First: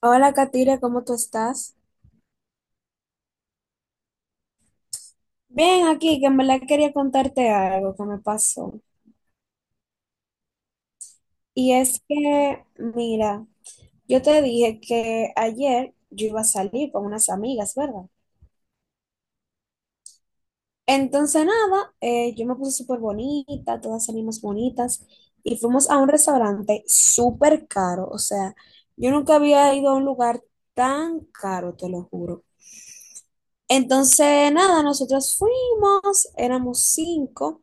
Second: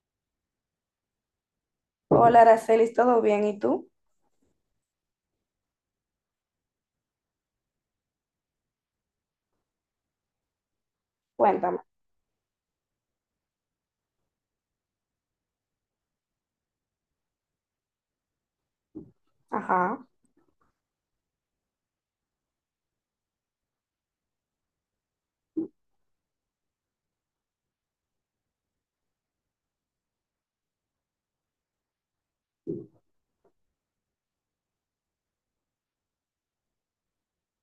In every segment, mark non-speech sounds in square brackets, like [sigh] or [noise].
Hola, Katira, ¿cómo tú estás? Hola, Aracelis, ¿todo bien? ¿Y tú? Bien, aquí, que en verdad quería contarte algo que me pasó. Y Cuéntame. es que, mira, yo te dije que ayer yo iba a salir con unas amigas, ¿verdad? Ajá, Entonces, nada, yo me puse súper bonita, todas salimos bonitas y fuimos a un restaurante súper caro. O sea, yo nunca había ido a un lugar tan caro, te lo juro. Entonces, nada, nosotros fuimos, éramos cinco.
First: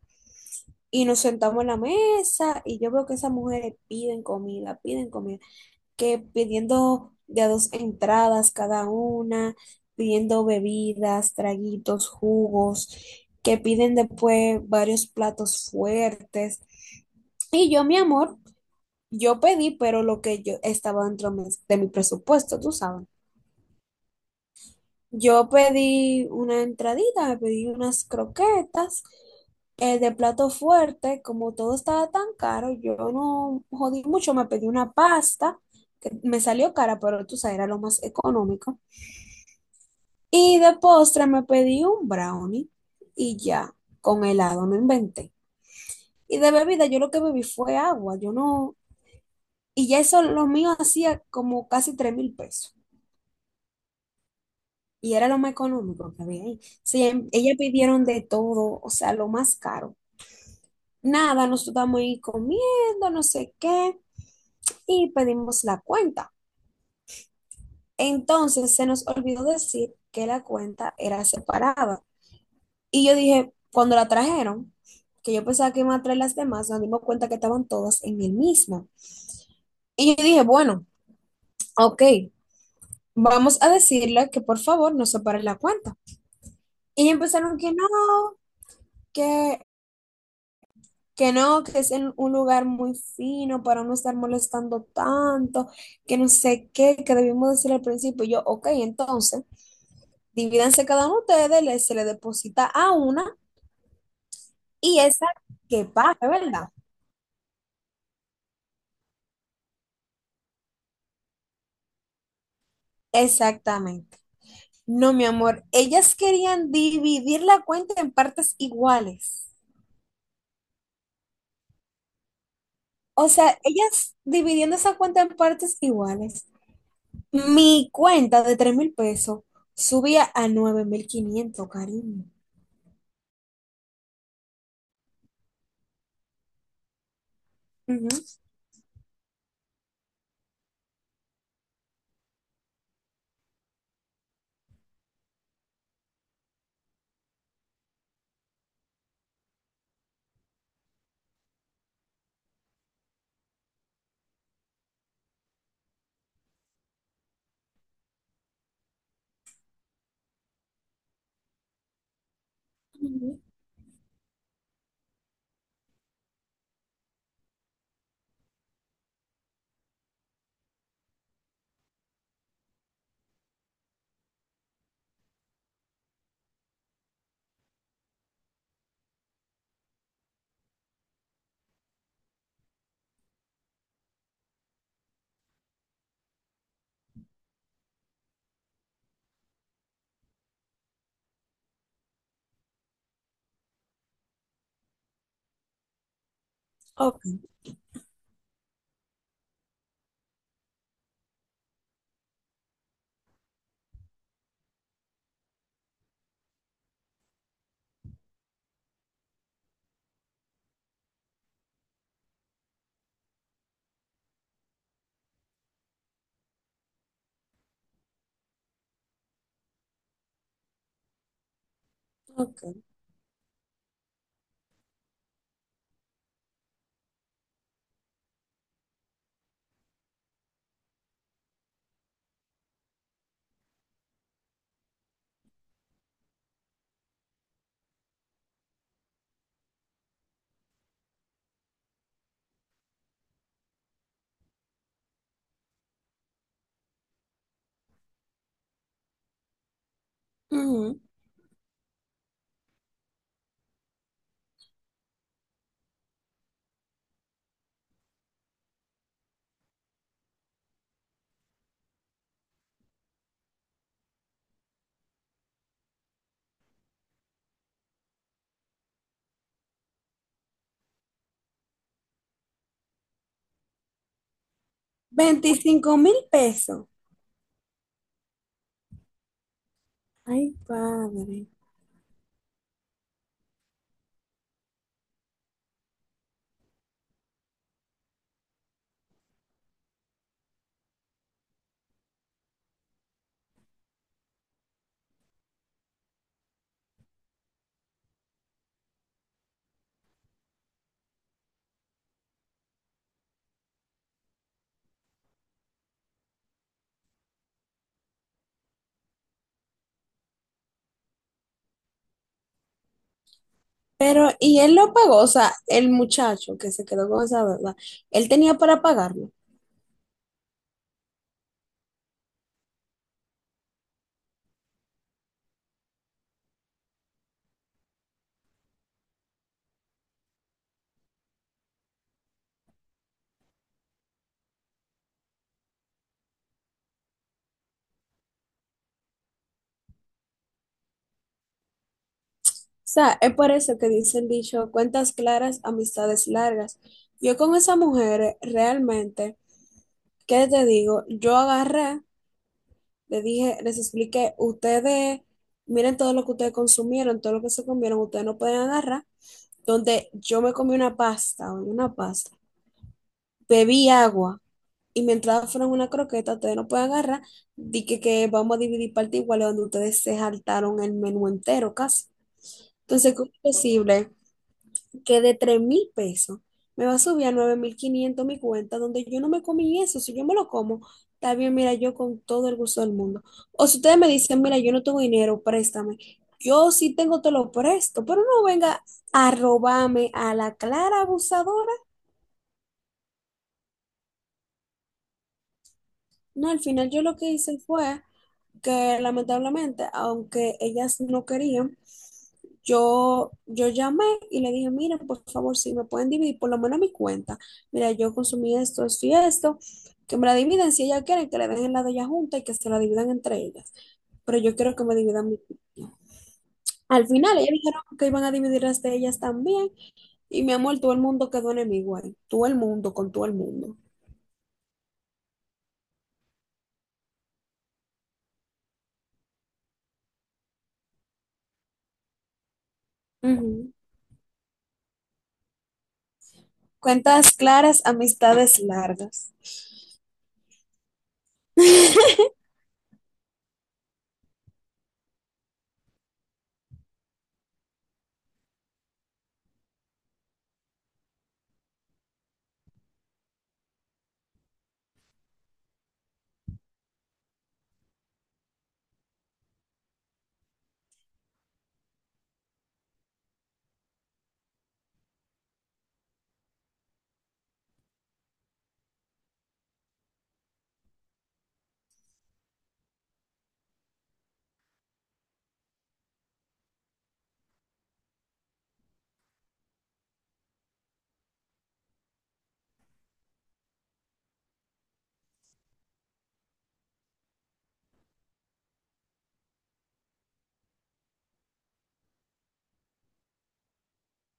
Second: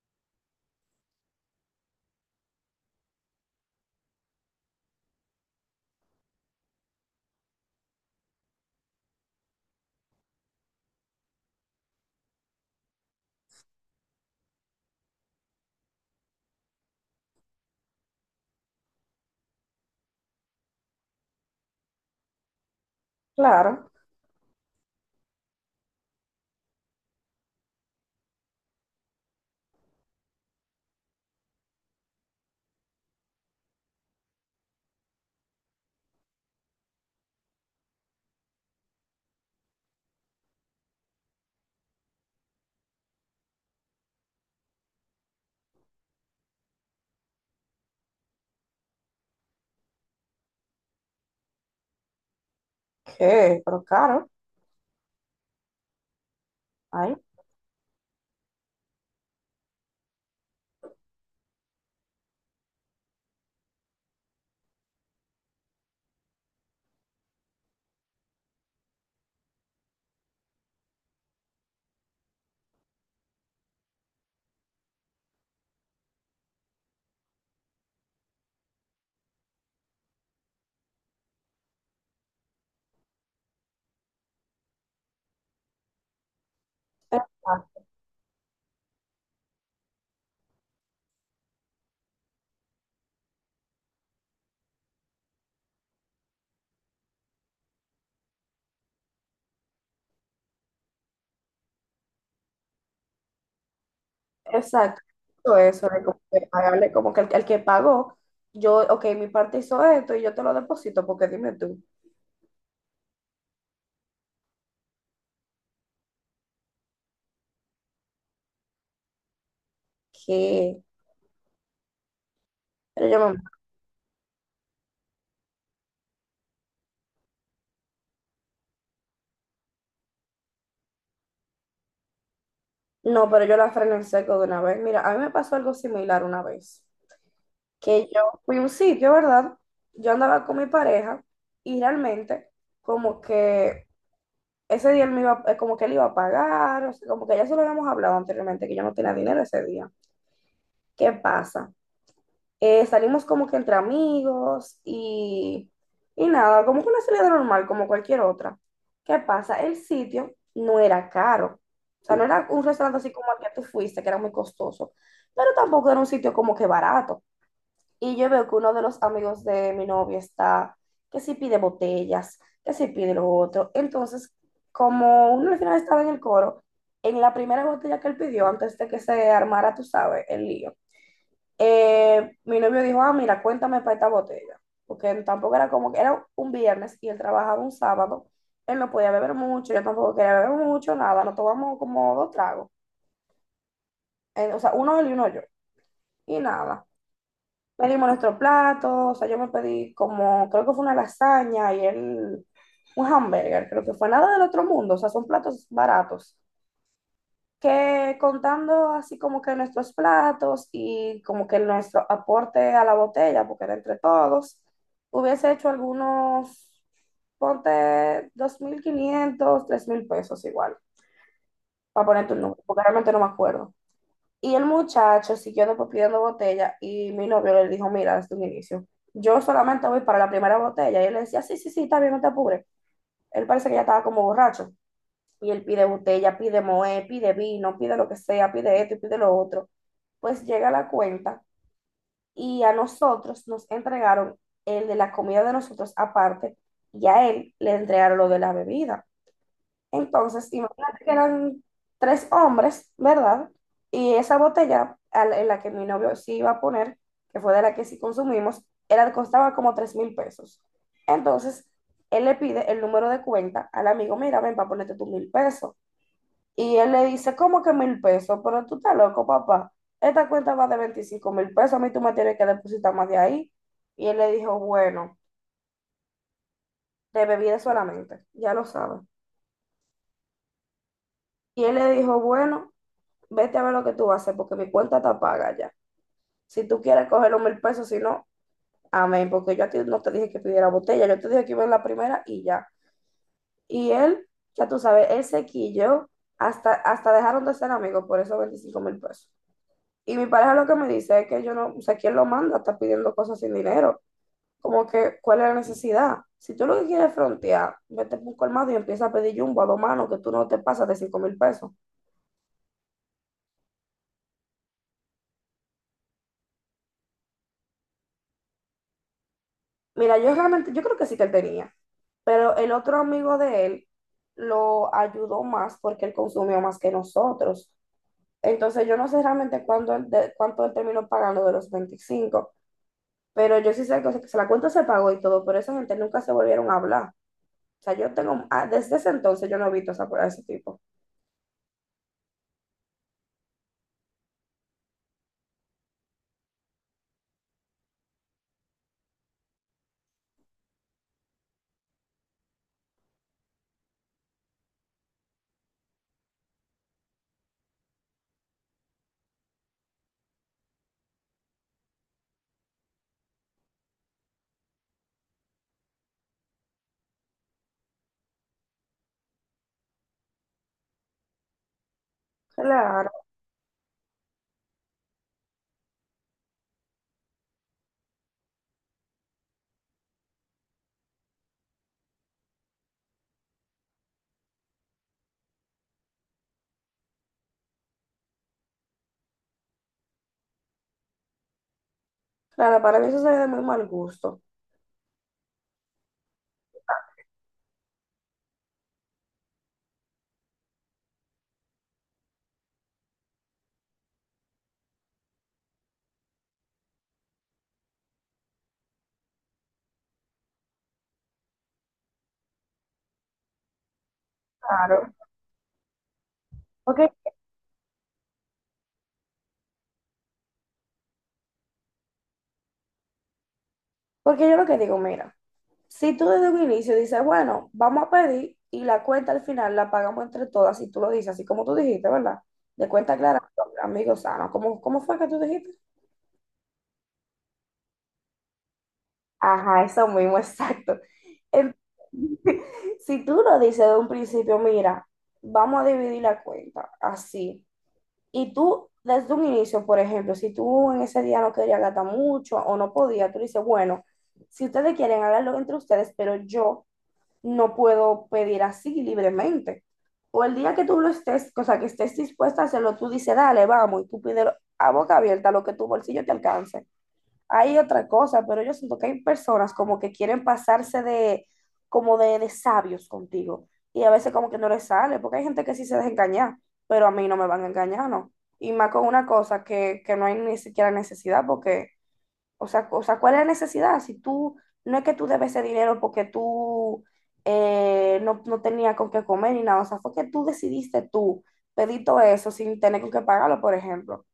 Y nos sentamos en la mesa y yo veo que esas mujeres piden comida, que pidiendo de a dos entradas cada una, pidiendo bebidas, traguitos, jugos, que piden después varios platos fuertes. Y yo, mi amor, yo pedí, pero lo que yo estaba dentro de mi presupuesto, tú sabes. claro. Yo pedí una entradita, me pedí unas croquetas, de plato fuerte, como todo estaba tan caro, yo no jodí mucho, me pedí una pasta, que me salió cara, pero tú sabes, era lo más económico. Y de postre me pedí un brownie y ya, con helado, no inventé. Y de bebida yo lo que bebí fue agua, yo no, y ya eso lo mío hacía como casi tres mil pesos. ¿Qué? Pero caro. Y era lo más económico que había ahí. Sí, Ay, ellas pidieron de todo, o sea, lo más caro. Nada, nosotros estábamos ahí comiendo, no sé qué, y pedimos la cuenta. Entonces se nos olvidó decir que la cuenta era separada. Y yo dije, cuando la trajeron, que yo pensaba que iban a traer las demás, nos dimos cuenta que estaban todas en el mismo. Y yo dije, bueno, ok, vamos a decirle que por favor nos separe la cuenta. Y empezaron que exacto. no, que que no, que es en un lugar muy fino para no estar molestando tanto, que no sé qué, que debimos decir al principio. Y yo, ok, entonces, divídanse cada uno de ustedes, le- se le deposita a una y Exacto. esa Todo que eso de como pague, que ¿verdad? pagarle, como que el que pagó, yo, ok, mi parte hizo esto y yo te lo deposito, porque dime tú, Exactamente. No, mi amor, ellas querían dividir la cuenta en partes iguales. ¿Qué? Pero yo O me- sea, ellas dividiendo esa cuenta en partes iguales. Mi cuenta de 3 mil pesos subía a nueve mil quinientos, cariño. no, pero yo la frené en seco de una vez. Mira, a mí me pasó algo similar una vez, que Ujú. yo fui a un sitio, ¿verdad? Yo andaba con mi pareja y realmente como que ese día él me iba, como que él iba a pagar, o sea, como que ya se lo habíamos hablado anteriormente, que yo no tenía dinero ese día. ¿Qué pasa? Salimos como que entre amigos y nada, como que una salida normal, como cualquier otra. ¿Qué pasa? El sitio no era caro. O sea, no era un restaurante así como Ujú, al que tú fuiste, que era muy costoso, pero tampoco era un sitio como que barato. Y yo veo que uno de los amigos de mi novia está, que si pide botellas, que si pide lo otro. Entonces, como uno al final estaba en el coro, en la primera botella que él pidió, antes de que se armara, tú sabes, el lío, mi novio dijo, ah, mira, cuéntame para esta botella. Porque tampoco era como que era un viernes y él trabajaba un sábado. Él no podía beber mucho, yo tampoco quería beber mucho, nada. Nos tomamos como dos tragos. O sea, uno él y uno yo. Y nada. ok, Pedimos nuestro plato, o sea, yo me pedí como, creo que fue una lasaña y él un hamburger, creo que fue nada del otro mundo, o sea, son platos baratos. Que contando así como que nuestros platos y como que nuestro aporte a la botella, porque era entre todos, hubiese hecho algunos, ponte 2,500, 3,000 pesos igual, para ponerte un número, ok, porque realmente no me acuerdo. Y el muchacho siguió después pidiendo botella y mi novio le dijo, mira, desde un inicio, yo solamente voy para la primera botella. Y él le decía, sí, sí, sí, está bien, no te apures. Él parece que ya estaba como borracho. Y él pide botella, pide moe, pide vino, pide lo que sea, pide esto y pide lo otro. Pues llega la cuenta y a nosotros nos entregaron el de la comida de nosotros aparte y a él le entregaron lo de la bebida. Entonces, ujú. imagínate que eran tres hombres, ¿verdad? Y esa botella en la que mi novio sí iba a poner, que fue de la que sí consumimos, era, costaba como 3,000 pesos. Entonces, él le pide el número de cuenta al amigo, mira, ven para ponerte tus 1,000 pesos. Y él le dice, ¿cómo que 1,000 pesos? Pero tú estás loco, papá. Esta cuenta va de 25,000 pesos, a mí tú me tienes que depositar más de ahí. Y él le dijo, bueno, 25 mil pesos. de bebida solamente, ya lo sabes. Ay, padre. Y él le dijo, bueno, vete a ver lo que tú vas a hacer porque mi cuenta está paga ya. Si tú quieres coger los 1,000 pesos, si no, amén, porque yo a ti no te dije que pidiera botella, yo te dije que iba en la primera y ya. Y él, ya tú sabes, él se quilló, hasta dejaron de ser amigos por esos 25,000 pesos. Y mi pareja lo que me dice es que yo no, o sea, ¿quién lo manda? Está pidiendo cosas sin dinero. Como que, ¿cuál es la necesidad? Si tú lo que quieres es frontear, vete por un colmado y empieza a pedir jumbo a dos manos que tú no te pasas de 5,000 pesos. Pero, ¿y él lo pagó? O sea, el muchacho que se quedó con esa deuda, él tenía para pagarlo. O Mira, yo realmente, yo creo que sí que él tenía. Pero el otro amigo de él lo ayudó más porque él consumió más que nosotros. Entonces yo no sé realmente cuánto él terminó pagando de los 25, pero yo sí sé que, o sea, que se la cuenta se pagó y todo, pero esa gente nunca se volvieron a hablar. O sea, yo tengo, desde ese entonces yo no he visto a ese tipo. sea, es por eso que dice el dicho, cuentas claras, amistades largas. Yo con esa mujer, realmente, ¿qué te digo? Yo agarré, le dije, les expliqué, ustedes, miren todo lo que ustedes consumieron, todo lo que se comieron, ustedes no pueden agarrar. Donde yo me comí una pasta, bebí agua y mi entrada fueron una croqueta, ustedes no pueden agarrar, di que vamos a dividir parte igual donde ustedes se saltaron el menú entero casi. Entonces, Claro, ¿cómo es posible que de 3 mil pesos me va a subir a 9.500 mi cuenta donde yo no me comí eso? Si yo me lo como, está bien, mira, yo con todo el gusto del mundo. O si ustedes me dicen, mira, yo no tengo dinero, préstame. Yo sí tengo, te lo presto, pero no venga a robarme a la clara abusadora. claro, para mí eso sería de muy mal gusto. No, al final yo lo que hice fue que lamentablemente, aunque ellas no querían, yo llamé y le dije, mira, por favor, si me pueden dividir por lo menos mi cuenta. Mira, yo consumí esto, esto y esto, que me la dividen si ellas quieren, que le den la de ella junta y que se la dividan entre ellas. Pero yo quiero que me Claro, dividan mi cuenta. Al porque, final, ellas dijeron que iban a dividir las de ellas también. Y mi amor, todo el mundo quedó enemigo ahí. Todo el mundo con todo el mundo. porque yo lo que digo, mira. Si tú desde un inicio dices, bueno, vamos a pedir y la cuenta al final la pagamos entre todas, si tú lo dices, así como tú dijiste, ¿verdad? De cuenta clara, Ujú. amigo sano. ¿Cómo fue que tú dijiste? Cuentas claras, amistades largas. Ajá, eso mismo, exacto. En- [laughs] [laughs] si tú lo dices de un principio, mira, vamos a dividir la cuenta así. Y tú desde un inicio, por ejemplo, si tú en ese día no querías gastar mucho o no podías, tú dices, bueno, si ustedes quieren, háganlo entre ustedes, pero yo no puedo pedir así libremente. O el día que tú lo estés, o sea, que estés dispuesta a hacerlo, tú dices, dale, vamos, y tú pides a boca abierta lo que tu bolsillo te alcance. Hay otra cosa, pero yo siento que hay personas como que quieren pasarse de, como de sabios contigo. Y a veces como que no les sale, porque hay gente que sí se deja engañar, pero a mí no me van a engañar, ¿no? Y más con una cosa que no hay ni siquiera necesidad, porque o sea, ¿cuál es la necesidad? Si tú, no es que tú debes ese dinero porque tú no, no tenías con qué comer ni nada, o sea, fue que tú decidiste tú pedir todo eso sin tener con qué pagarlo, por ejemplo.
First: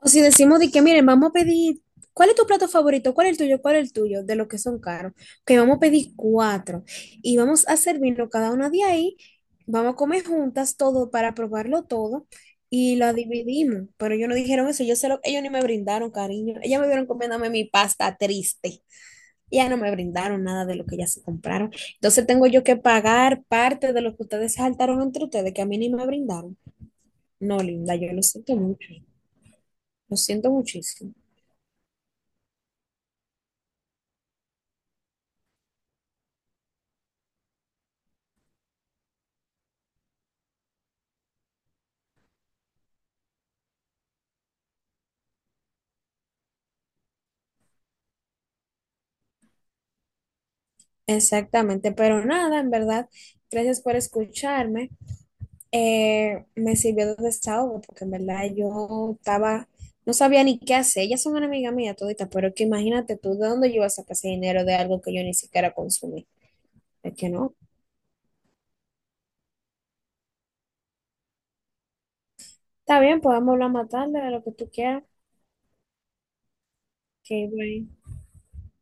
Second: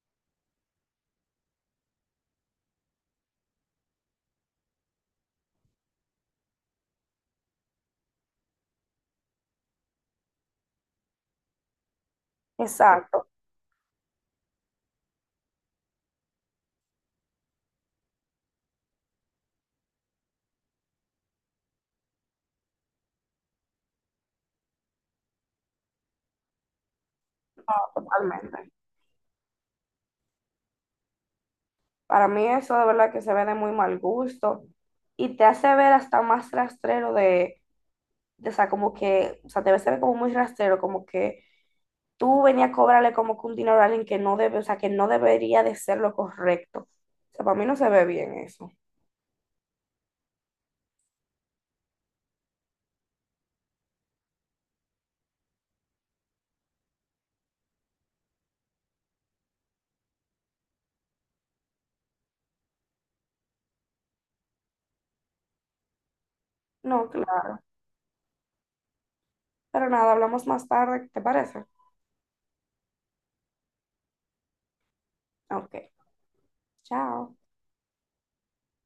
O si decimos de que, miren, vamos a pedir, ¿cuál es tu plato favorito? ¿Cuál es el tuyo? ¿Cuál es el tuyo? De los que son caros. Que vamos a pedir cuatro y vamos a servirlo cada una de ahí. Vamos a comer juntas todo para probarlo todo y la Exacto, dividimos. Pero ellos no dijeron eso, yo se lo, ellos ni me brindaron, cariño. Ellas me vieron comiéndome mi pasta triste. Ya no me brindaron nada de lo que ya se compraron. Entonces tengo yo que pagar parte de lo que ustedes se saltaron entre ustedes, que a mí ni me brindaron. No, linda, yo lo siento totalmente. mucho. Lo siento muchísimo. Para mí eso de verdad que se ve de muy mal gusto y te hace ver hasta más rastrero de, o sea, como que, o sea, te ves se ve como muy rastrero, como que tú venías a cobrarle como que un dinero a alguien que no debe, o sea, que no debería de ser lo correcto. O sea, para mí no se ve bien eso. Exactamente, pero nada, en verdad, gracias por escucharme. Me sirvió de desahogo porque en verdad yo estaba, no sabía ni qué hacer. Ellas son una amiga mía todita, pero que imagínate tú de dónde yo iba a sacar ese dinero de algo que yo ni siquiera consumí. No, Es que no. claro. Pero nada, hablamos más tarde, ¿te parece? Está bien, podemos hablar más tarde de lo que tú quieras. Ok, chao. Que bueno.